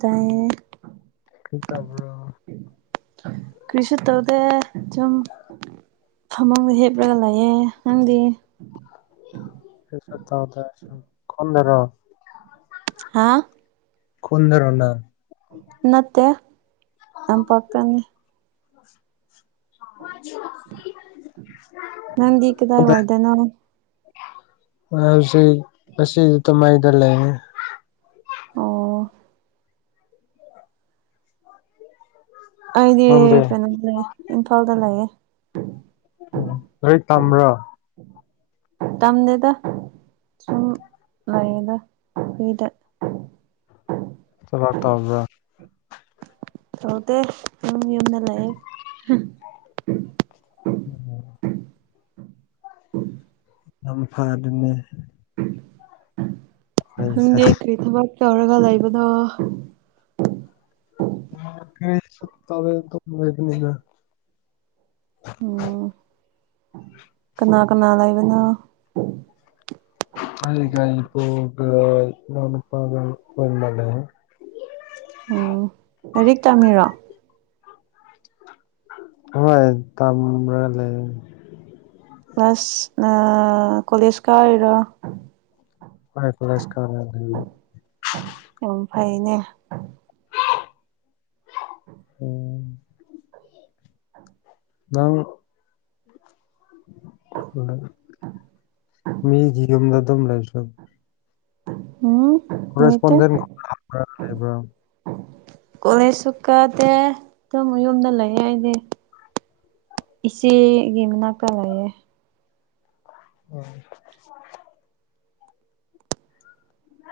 ꯇꯌꯦ ꯇꯥꯕ ꯀ꯭ꯁꯤ ꯇꯧꯗ ꯆꯨꯝ ꯐꯃꯥꯡꯗꯣ ꯍꯦꯞꯂꯒ ꯂꯩꯌꯦ ꯅꯪꯗꯤ ꯍ ꯆ ꯊ ꯇ ꯈꯣꯟꯗꯔꯣ ꯍꯥꯥ ꯀꯣꯟ ꯔꯅ ꯅꯠꯇꯦ ꯌꯥꯝ ꯄꯇꯅꯤ [inaudible] ꯑ ꯅꯪꯗꯤ ꯀꯗꯥꯏ [unintelligible] ꯋꯥꯏꯗꯅꯣ ꯍ ꯍꯧꯕꯁꯤ ꯇ ꯃꯥꯏꯗ ꯂꯩꯅꯦ ꯑꯣ ꯑꯩꯗꯤ ꯅꯪꯗꯤ ꯀꯩꯅꯣ ꯂꯩ ꯏꯝꯐꯥꯜꯗ ꯂꯩꯌꯦ ꯎ ꯍꯣꯏ ꯇꯥꯝ꯭ꯔꯥ [inaudible] ꯇꯝꯗꯦꯗ ꯁꯨꯝ ꯂꯩꯗ ꯑꯩꯗ ꯆ ꯂꯥꯛ ꯇꯕ ꯌꯨꯝꯅ ꯂꯥꯏ ꯎꯝ ꯑ ꯐ ꯑꯗꯨꯅꯦ ꯅꯪꯁꯦ ꯍꯪꯗꯦ ꯀꯔꯤ ꯊꯕꯛ ꯇꯧꯔꯒ ꯂꯩꯕꯅꯣ ꯀ ꯇꯦ ꯑꯗꯨ ꯂꯩꯕꯅꯤꯅ ꯎꯝ ꯀꯅꯥ ꯀꯅꯥ ꯂꯩꯥꯏꯕꯅ ꯑꯩꯒ ꯏꯇꯣꯒ ꯏꯃꯥꯛ ꯅꯨꯄꯥꯒ [unintelligible] ꯃꯥꯅꯩ꯫ ꯎꯝ ꯂꯥꯏꯔꯤꯛ ꯇꯝꯃꯤꯔꯣ ꯍꯣꯏ ꯇꯝꯕ꯭ꯔ ꯂꯩ ꯀ꯭ꯂꯁ ꯅ ꯀꯣꯂꯦꯖ ꯀꯔꯤꯔꯣ ꯍꯣꯏ ꯀꯣꯂꯦꯖ ꯀꯥꯔ ꯂꯩꯔꯤ꯫ ꯎꯝ ꯐꯩꯅꯦ꯫ ꯎꯝ꯫ ꯅꯪ [unintelligible] ꯃꯤꯒꯤ ꯌꯨꯝꯗ ꯗꯨꯝ ꯂꯩꯕꯁꯨ ꯍꯨꯝ ꯅꯣꯏꯇꯦ ꯀꯣꯔꯦꯁꯄꯣꯟꯗꯦꯟꯒꯨꯝꯕ ꯂꯥꯛꯄ꯭ꯔꯥ ꯂꯩꯕ꯭ꯔꯥ ꯀꯣꯂꯦꯖꯁꯨ ꯀꯥꯗꯦ ꯇꯃꯣ ꯌꯨꯝꯗ ꯂꯩꯌꯦ ꯑꯩꯗꯤ꯫ ꯏꯆꯦ ꯒꯤ ꯃꯅꯥꯛꯇ ꯂꯩꯌꯦ꯫ ꯎꯝ꯫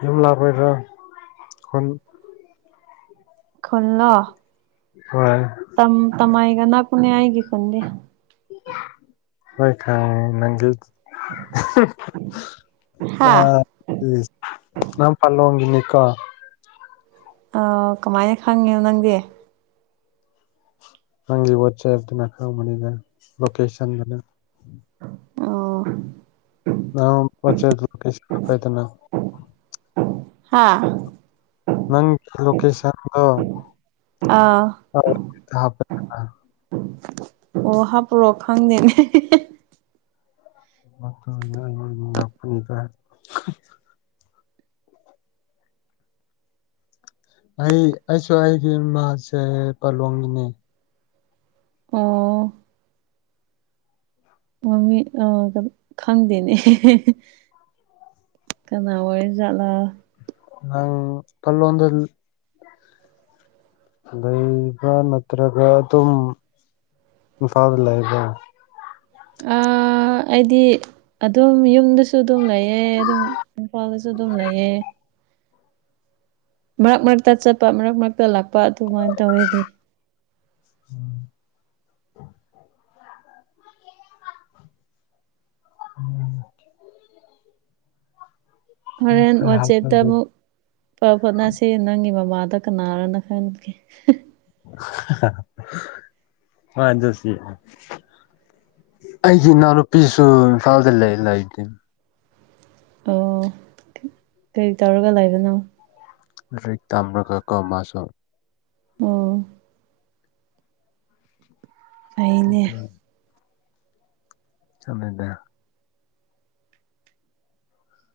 ꯌꯨꯝ ꯂꯥꯞꯕꯣꯏꯗ꯭ꯔ ꯈꯨꯟ ꯈꯨꯟꯂꯣ ꯍꯣꯏ꯫ ꯇꯝ ꯇꯝꯃꯥꯏꯒ ꯅꯛꯄꯅꯦ ꯑꯩꯒꯤ ꯈꯨꯟꯗꯤ꯫ ꯍꯣꯏ ꯈꯪꯉꯦ ꯅꯪꯒꯤ [unintelligible] ꯍꯥ ꯑ ꯏꯁ ꯅꯪ ꯄꯜꯂꯣꯡꯒꯤꯅꯤꯀꯣ꯫ ꯑꯥꯎ ꯀꯃꯥꯏꯅ ꯈꯪꯉꯦ ꯅꯪꯗꯤ꯫ ꯅꯪꯒꯤ ꯋꯥꯠꯆꯦꯞꯇꯨꯅ ꯈꯪꯕꯅꯤꯗ ꯂꯣꯀꯦꯁꯟꯗꯅ꯫ ꯑꯣ ꯅꯥꯉꯣꯝ ꯄꯣꯠꯆꯩꯒꯤ ꯀꯩꯁ ꯀꯥꯏꯗꯏꯅ ꯍꯥꯥ ꯅꯪ ꯂꯣꯀꯦꯁꯟꯗꯣ ꯑꯥ ꯑꯣ ꯍꯥꯞꯄꯣꯔꯣ ꯈꯪꯗꯦꯅꯤ [unintelligible] [unintelligible] [unintelligible] [unintelligible] ꯑꯩ ꯑꯩꯁꯨ ꯑꯩꯒꯤ ꯏꯃꯥꯁꯦ ꯄꯂꯣꯡꯉꯤꯅꯦ꯫ ꯑꯣ꯫ ꯃꯃꯤ ꯑ [unintelligible] ꯈꯪꯗꯦꯅꯦ ꯍꯦꯍꯦ꯫ ꯀꯅꯥ ꯑꯣꯏꯔꯖꯥꯠꯂ꯫ ꯅꯪ ꯄꯜꯂꯣꯟꯗ ꯂꯩꯕ ꯅꯠꯇ꯭ꯔꯒ ꯑꯗꯨꯝ ꯏꯝꯐꯥꯜꯗ ꯂꯩꯕ꯭ꯔ꯫ ꯑꯥ ꯑ ꯑꯩꯗꯤ ꯑꯗꯨꯝ ꯌꯨꯝꯗꯁꯨ ꯗꯨꯝ ꯂꯩꯌꯦ ꯑꯗꯨꯝ ꯏꯝꯐꯥꯜꯗꯁꯨ ꯑꯗꯨꯝ ꯂꯩꯌꯦ꯫ ꯃꯔꯛ ꯃꯔꯛꯇ ꯆꯠꯄ ꯃꯔꯛ ꯃꯔꯛꯇ ꯂꯥꯛꯄ ꯑꯗꯨꯃꯥꯏꯟ ꯇꯧꯋꯦꯗꯤ꯫ ꯎꯝ꯫ ꯎꯝ꯫ ꯍꯣꯔꯦꯟ ꯋꯥꯆꯦꯞꯇ ꯑꯃꯨꯛ ꯄꯥꯎ ꯐꯥꯎꯅꯁꯦ ꯅꯪꯒꯤ ꯃꯃꯥꯗ ꯀꯅꯥꯔꯅ ꯈꯪꯒꯦ ꯍꯤ꯫ ꯍꯍꯤ ꯍꯣꯏ ꯑꯗꯨꯁꯨ ꯑꯩꯒꯤ ꯏꯅꯥꯎꯅꯨꯄꯤꯁꯨ ꯏꯝꯐꯥꯜꯗ ꯂꯩ ꯂꯩꯒꯤꯝ ꯑꯣ ꯀꯩ ꯇꯧꯔꯒ ꯂꯩꯕꯅꯣ꯫ ꯂꯔꯤꯛ ꯇꯝꯔꯒ ꯀꯣ ꯃꯥꯁꯨ ꯑꯣ꯫ ꯐꯩꯅꯦ ꯑꯗꯨꯅꯤꯗ ꯆꯝꯅꯗ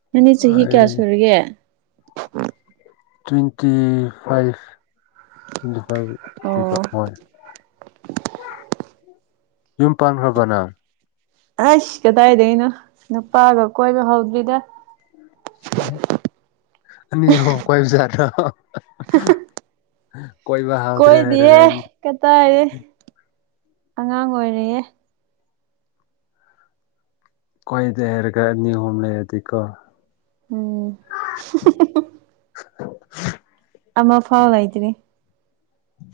ꯅꯪꯗꯤ ꯆꯍꯤ ꯀ꯭ꯌꯥ ꯑꯩ ꯁꯨꯔꯒꯦ꯫ ꯇ꯭ꯋꯦꯟꯇꯤ ꯐꯥꯏꯚ ꯑꯣ ꯇ꯭ꯋꯦꯟꯇꯤꯐꯥꯏꯚ [unintelligible] [unintelligible] ꯌꯨꯝ ꯄꯥꯟꯈ꯭ꯔꯕꯅ ꯑꯩꯁ ꯀꯗꯥꯏꯗꯒꯤꯅꯣ ꯅꯨꯄꯥꯒ ꯀꯣꯏꯕ ꯍꯧꯗ꯭ꯔꯤꯗ ꯑꯅꯤ ꯑꯍꯨꯝ ꯀꯣꯏꯌꯨꯆꯣ ꯌꯥꯗ꯭ꯔꯣ ꯀꯣꯏꯕ ꯍꯥꯎꯗ꯭ꯔꯦ ꯍꯥꯏꯔꯒ ꯀꯇꯥꯥꯏꯗꯩꯩ ꯑꯉꯥꯡ ꯑꯣꯏꯔꯤꯌꯦ ꯀꯣꯏꯗꯦ ꯍꯥꯏꯔꯒ ꯑꯅꯤ ꯑꯍꯣꯝ ꯂꯩꯔꯗꯤꯀꯣ ꯎꯝ [unintelligible] ꯑꯃ ꯐꯥꯎ ꯂꯩꯇ꯭ꯔꯤ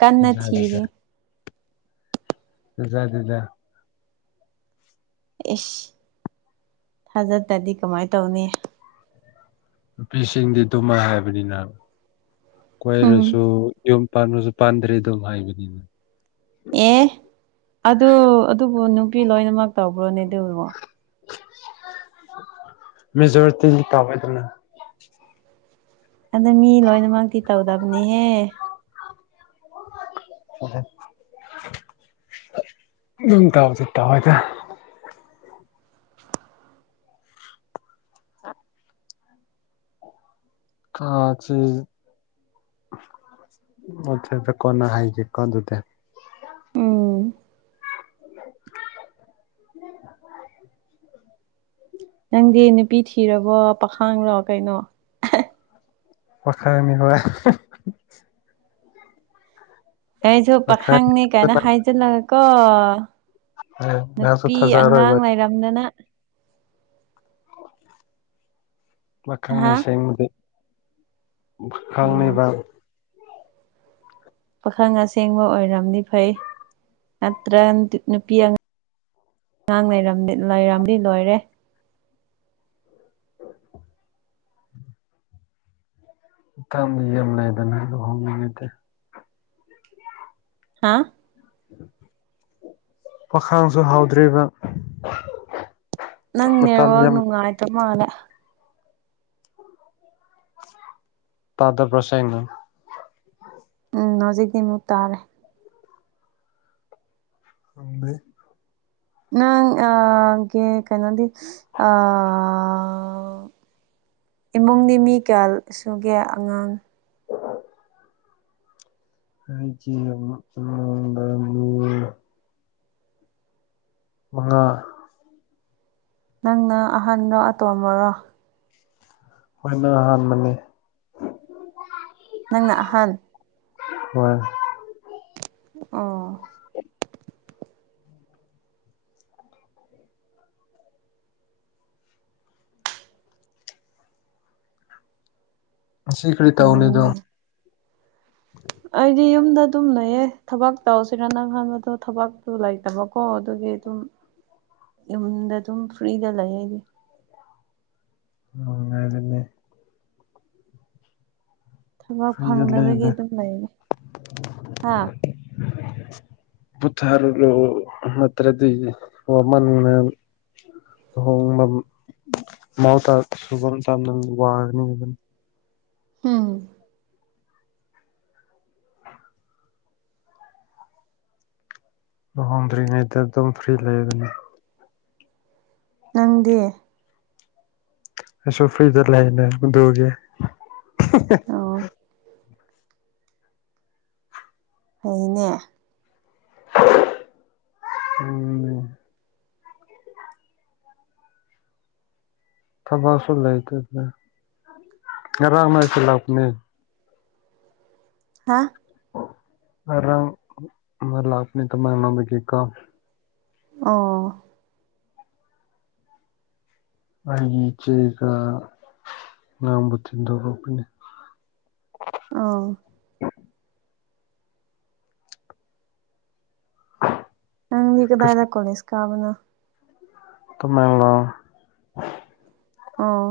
ꯀꯟꯅ ꯊꯤꯔꯤ [unintelligible] ꯑꯦꯁ ꯊꯥꯖꯗ꯭ꯔꯗꯤ ꯀꯃꯥꯏ ꯇꯧꯅꯤ ꯅꯨꯄꯤꯁꯤꯡꯗꯤ ꯗꯨꯃꯥꯏ ꯍꯥꯏꯕꯅꯤꯅ ꯍꯨꯝ ꯀꯣꯏꯔꯁꯨ ꯌꯨꯝ ꯄꯥꯟꯕꯁꯨ ꯄꯥꯟꯗ꯭ꯔꯦ ꯑꯗꯨꯝ ꯍꯥꯏꯕꯅꯤꯅ ꯑꯦ ꯑꯗꯨ ꯑꯗꯨꯕꯨ ꯅꯨꯄꯤ ꯂꯣꯏꯅꯃꯛ ꯇꯧꯕ꯭ꯔꯣꯅꯦ ꯑꯗꯨꯕꯣ ꯃꯦꯖꯣꯔꯤꯇꯤ [unintelligible] ꯑꯗꯣ ꯃꯤ ꯂꯣꯏꯅꯃꯛꯇꯤ ꯇꯧꯗꯕꯅꯦꯍꯦ ꯌꯨꯝ ꯄꯥꯟꯁꯤ ꯄꯥꯜꯂꯣꯏꯗ [unintelligible] ꯑꯆꯥ ꯑꯆꯥ ꯀꯣꯟꯅ ꯍꯥꯏꯒꯦ ꯀꯣ ꯑꯗꯨꯗꯤ ꯑꯣ [unintelligible] ꯅꯪꯗꯤ ꯅꯨꯄꯤ ꯊꯤꯔꯕꯣ ꯄꯥꯈꯥꯡꯔꯣ ꯀꯩꯅꯣ [unintelligible] ꯑꯩꯁꯨ ꯄꯥꯈꯪ ꯄꯥꯈꯪꯅꯤ ꯀꯥꯏꯅ ꯍꯥꯏꯖꯤꯜꯂꯒꯀꯣ ꯅꯪꯁꯨ ꯅꯨꯄꯤ ꯑꯉꯥꯡ ꯊꯥꯖꯔꯣꯏꯕ ꯂꯩꯔꯝꯗꯅ ꯍꯥ ꯃꯥꯈꯪꯅꯤꯁꯤ ꯑꯃꯗꯤ ꯐ ꯑꯣ ꯈꯥꯪꯅꯤꯕ ꯄꯥꯈꯪ ꯑꯁꯦꯡꯕ ꯑꯣꯏꯔꯝꯅꯤ ꯐꯩ ꯅꯠꯇ꯭ꯔ ꯅꯨꯄꯤ ꯑꯉ ꯑꯉꯥꯡ ꯂꯩꯔꯝ ꯂꯩꯔꯝꯗꯤ ꯂꯣꯏꯔꯦ [unintelligible] ꯂꯩꯗꯅ ꯂꯨꯍꯣꯡꯅꯤꯡꯉꯗꯤ ꯍꯥꯥ ꯄꯥꯈꯥꯡꯁꯨ ꯍꯥꯎꯗ꯭ꯔꯤꯕ ꯅꯪ ꯃꯇꯝ ꯅꯦꯠꯋꯥꯔꯀ ꯌꯥꯝ ꯅꯨꯡꯥꯏꯇ ꯃꯥꯜꯂꯦ ꯇꯥꯗꯕ꯭ꯔꯣ ꯁꯦꯡꯟ ꯎꯝ ꯍꯧꯖꯤꯛꯇꯤꯃꯨꯛ ꯇꯥꯔꯦ ꯈꯥꯗꯦ ꯅꯪ ꯑ ꯀꯦ ꯀꯩꯅꯣꯗꯩꯩ ꯑꯥ ꯏꯃꯨꯡꯗꯤ ꯃꯤ ꯀꯌꯥ ꯁꯨꯒꯦ ꯑꯉꯥꯡ [unintelligible] ꯑꯩꯒꯤ ꯑꯃ [unintelligible] ꯃꯉꯥ ꯅꯪꯅ ꯑꯍꯥꯟꯕ ꯑꯇꯣꯝꯕꯔꯣ ꯑꯩꯈꯣꯏꯅ ꯑꯍꯥꯟꯕꯅꯦ ꯅꯪꯅ ꯑꯍꯟ ꯍꯣꯏ ꯑꯣ ꯁꯤ ꯀꯔꯤ ꯇꯧꯅꯤꯗꯣ ꯐꯩꯅꯦ ꯑꯩꯗꯤ ꯌꯨꯝꯗ ꯑꯗꯨꯝ ꯂꯩꯌꯦ ꯊꯕꯛ ꯇꯧꯁꯤꯔ ꯅꯪꯍꯥꯟꯕꯗꯣ ꯊꯕꯛꯇꯨ ꯂꯩꯇꯕꯀꯣ ꯑꯗꯨꯒꯤ ꯑꯗꯨꯝ [inaudible] ꯏꯃꯨꯡꯗ ꯑꯗꯨꯝ ꯐ꯭ꯔꯤꯗ ꯂꯩ ꯑꯩꯗꯤ ꯅꯨꯉꯥꯏꯕꯅꯦ ꯊꯕꯛ ꯐ꯭ꯔꯤꯗ ꯐꯪꯅꯕꯒꯤ ꯂꯩꯗ ꯑꯗꯨꯝ ꯂꯩꯅꯤ ꯑ [inaudible] ꯕꯨꯠꯊꯔꯣ ꯅꯠꯇ꯭ꯔꯗꯤ ꯋꯥꯃꯟꯅ ꯂꯨꯍꯣꯡꯕ ꯃꯥꯎꯊꯥ ꯁꯨꯐꯝ ꯆ ꯋꯥꯒꯅꯤꯕ ꯎꯝ ꯂꯨꯍꯣꯡꯗ꯭ꯔꯤꯉꯩꯗꯗꯨꯝ ꯐ꯭ꯔꯤ ꯂꯩ ꯕꯅꯤ ꯅꯪꯗꯤ ꯑꯩꯁꯣ ꯐꯔꯤꯖꯔ ꯂꯩꯅ ꯎꯗꯒꯦ ꯑꯣ ꯐꯩꯅꯦ ꯎꯝ ꯊꯕꯛꯁꯨ ꯂꯩꯥꯏꯇꯦꯅꯦ ꯉꯔꯥꯡ ꯃꯣꯏꯁꯤ ꯂꯥꯛꯄꯅꯤ ꯍꯥꯥ ꯉꯔꯥꯡ ꯑꯃ ꯂꯥꯛꯄꯅꯦꯑꯣꯅꯥꯗꯀꯥ ꯑꯣ ꯑꯩꯒꯤ ꯏꯆꯦꯒ ꯉꯥꯡꯕꯨ ꯇꯤꯟꯗꯣꯔꯛꯄꯅꯦ ꯑꯣ ꯅꯪ ꯀꯗꯥꯏꯗ ꯀꯣꯂꯤꯁ ꯀꯥꯕꯅꯣ ꯇꯃꯦꯡ ꯂꯣꯡ ꯑꯣ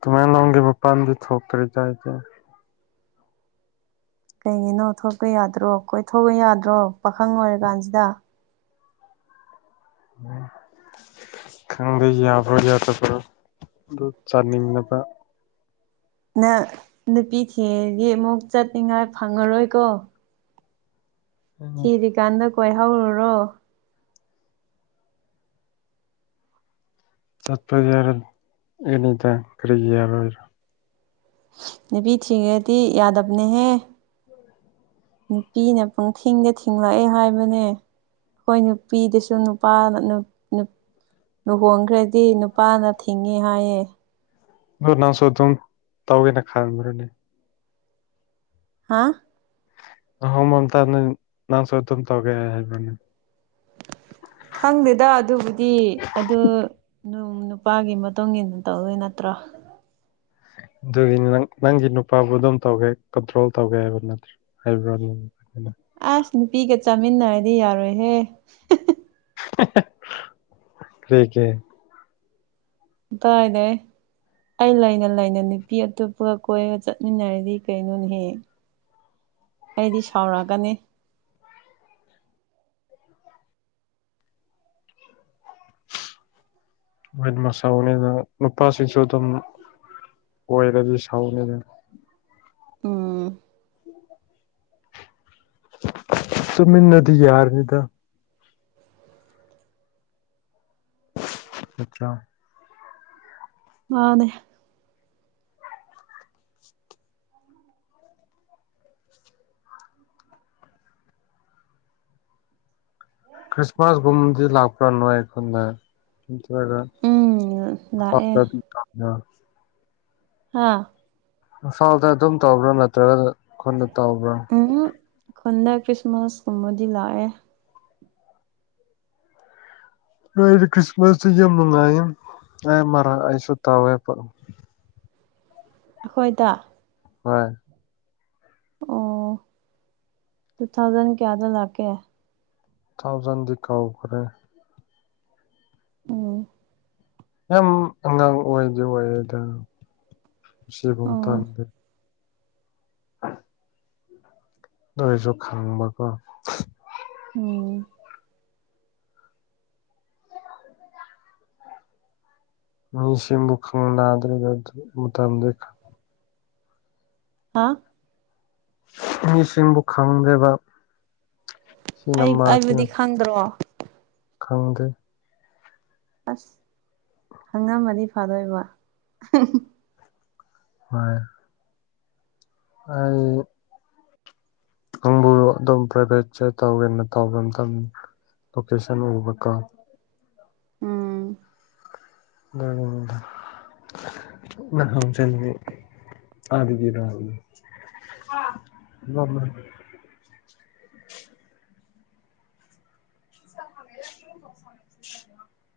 ꯇꯃꯦꯡꯂꯣꯡ ꯗꯩ ꯃꯄꯥꯟꯕꯨ ꯊꯣꯛꯇꯔ꯭ꯤꯗ ꯑꯩꯗꯤ ꯀꯩꯒꯤꯅꯣ ꯊꯣꯛꯄ ꯌꯥꯗ꯭ꯔꯣ ꯀꯣꯏꯊꯣꯛꯄ ꯌꯥꯗ꯭ꯔꯣ ꯄꯥꯈꯪ ꯑꯣꯏꯔ ꯀꯥꯟꯁꯤꯗ [inaudible] ꯈꯪꯗꯦ ꯌꯥꯕ꯭ꯔꯣ ꯌꯥꯗꯕ꯭ꯔꯣ ꯑꯗꯨ ꯆꯥꯅꯤꯡꯅꯕ ꯅꯪ ꯅꯨꯄꯤ ꯊꯤꯔꯗꯤ ꯑꯃꯨꯛ ꯆꯠꯅꯤꯡꯉꯥꯏ ꯐꯪꯉꯔꯣꯏꯀꯣ ꯊꯤꯔꯤꯀꯥꯟꯗ ꯀꯣꯏꯍꯧꯔꯨꯔꯣ ꯆꯠꯄ ꯌꯥꯔ ꯑꯩꯅꯤꯗ ꯀꯔꯤꯒꯤ ꯌꯥꯔꯣꯏꯔꯣ ꯅꯨꯄꯤ ꯊꯤꯒ꯭ꯔꯗꯤ ꯌꯥꯗꯕꯅꯦꯍꯦ ꯅꯨꯄꯤꯅ ꯄꯪꯊꯤꯡꯗ ꯊꯤꯡꯂꯛꯑꯦ ꯍꯥꯏꯕꯅꯦ ꯈꯣꯏ ꯅꯨꯄꯤꯗꯨꯁꯨ ꯅꯨꯄꯥꯅ ꯅꯨ [unintelligible] ꯂꯨꯍꯣꯡꯈ꯭ꯔꯗꯤ ꯅꯨꯄꯥꯅ ꯊꯤꯡꯉꯦ ꯍꯥꯏꯌꯦ ꯗꯣ ꯅꯪꯁꯨ ꯑꯗꯨꯝ ꯇꯧꯒꯦꯅ ꯈꯟꯕ꯭ꯔꯣꯅꯦ ꯍꯥꯥ ꯅꯍꯣꯡꯃꯝꯇꯥꯗ ꯅꯪꯁꯨ ꯑꯗꯨꯝ ꯇꯧꯒꯦ ꯍꯥꯏꯕꯅꯦ ꯈꯪꯗꯦꯗ ꯑꯗꯨꯕꯨꯗꯤ ꯑꯗꯨ ꯅꯨꯄꯥꯒꯤ ꯃꯇꯨꯡ ꯏꯟꯅ ꯇꯧꯗꯣꯏ ꯅꯠꯇ꯭ꯔꯣ ꯑꯗꯨꯒꯤ ꯅꯪ ꯅꯪꯒꯤ ꯅꯨꯄꯥꯕꯨ ꯑꯗꯨꯝ ꯇꯧꯒꯦ ꯀꯟꯇ꯭ꯔꯣꯜ ꯇꯧꯒꯦ ꯍꯥꯏꯕ ꯅꯠꯇ꯭ꯔꯦ [unintelligible] ꯑꯥꯁ ꯅꯨꯄꯤꯒ ꯆꯥꯃꯤꯟꯅꯔꯗꯤ ꯌꯥꯔꯣꯏꯍꯦ ꯀꯔꯤꯒꯤ ꯀꯗꯥꯏꯗꯩ ꯑꯩ ꯂꯩꯅ ꯂꯩꯅ ꯅꯨꯄꯤ ꯑꯇꯣꯞꯄꯒ ꯀꯣꯏꯔ ꯆꯠꯃꯤꯟꯅꯔꯗꯤ ꯀꯩꯅꯣꯅꯤꯍꯦ ꯑꯩꯗꯤ ꯁꯥꯎꯔꯛꯒꯅꯤ ꯃꯣꯏꯁꯥꯎꯅꯤꯗ ꯅꯨꯄꯥꯁꯤꯡꯁꯨ ꯑꯗꯨꯝ ꯀꯣꯏꯔꯗꯤ ꯁꯥꯎꯅꯤꯗ ꯎꯝ [inaudible] ꯇꯨꯃꯤꯅꯗꯤ ꯌꯥꯔꯅꯤꯗ ꯅꯠꯇ꯭ꯔꯣ ꯃꯥꯅꯦ ꯈ꯭ꯔꯤꯁꯃꯥꯁꯒꯨꯝꯕꯗꯤ ꯂꯥꯛꯄ꯭ꯔꯥ ꯅꯣꯏ ꯈꯣꯟꯗ ꯅꯠꯇ꯭ꯔꯒ ꯎꯝ ꯂꯥꯛꯑꯦ [unintelligible] ꯍꯥꯥ ꯏꯝꯐꯥꯜꯗ ꯑꯗꯨꯝ ꯇꯧꯕ꯭ꯔꯥ ꯅꯠꯇ꯭ꯔꯒ ꯈꯨꯟꯗ ꯇꯧꯕ꯭ꯔꯥ? ꯎꯝ ꯈꯨꯟꯗ ꯈ꯭ꯔꯤꯁꯃꯥꯁ ꯀꯨꯝꯕꯗꯤ ꯂꯥꯛꯑꯦ ꯑꯩꯗꯤ ꯈ꯭ꯔꯤꯁꯃꯁꯁꯦ ꯌꯝ ꯅꯨꯉꯥꯏꯌꯦ ꯑꯩ ꯃꯔ ꯑꯩꯁꯨ ꯇꯋꯦꯕ ꯑꯈꯣꯏꯗ ꯍꯣꯏ ꯑꯣ ꯇꯨ ꯊꯥꯎꯖꯟ ꯀꯌꯥꯗ ꯂꯥꯛꯀꯦ ꯊꯥꯎꯖꯟꯗꯤ ꯀꯥꯎꯈ꯭ꯔꯦ ꯎꯝ ꯌꯥꯝ ꯑꯉꯥꯡ ꯑꯣꯏꯗꯤ ꯑꯣꯏꯌꯦꯗ ꯁꯤꯕꯨ ꯑꯣ ꯃꯇꯥꯡꯗ ꯅꯣꯏꯁꯨ ꯈꯪꯕꯀꯣ ꯎꯝ ꯃꯤ ꯁꯤꯡꯕꯨ ꯈꯪꯅꯥꯗ꯭ꯔꯒꯗꯤ ꯃꯇꯝꯗ ꯍꯥꯥ ꯃꯤꯁꯤꯡꯕꯨ ꯈꯪꯗꯦꯕ ꯁꯤꯅ ꯑꯩ ꯃꯥꯁꯤꯅ ꯑꯩꯕꯨꯗꯤ ꯈꯪꯗ꯭ꯔꯣ ꯈꯪꯗꯦ ꯑꯁ ꯈꯪꯉꯝꯃꯗꯤ ꯐꯗꯣꯏꯕ ꯍꯣꯏ ꯑꯩ ꯅꯪꯕꯨ ꯑꯗꯨꯝ ꯄ꯭ꯔꯥꯏꯚꯦꯠꯁꯦ ꯇꯧꯋꯦꯅ ꯇꯧꯕ ꯃꯇꯝ ꯂꯣꯀꯦꯁꯟ ꯎꯕꯀꯣ ꯎꯝ [unintelligible] [unintelligible] [unintelligible]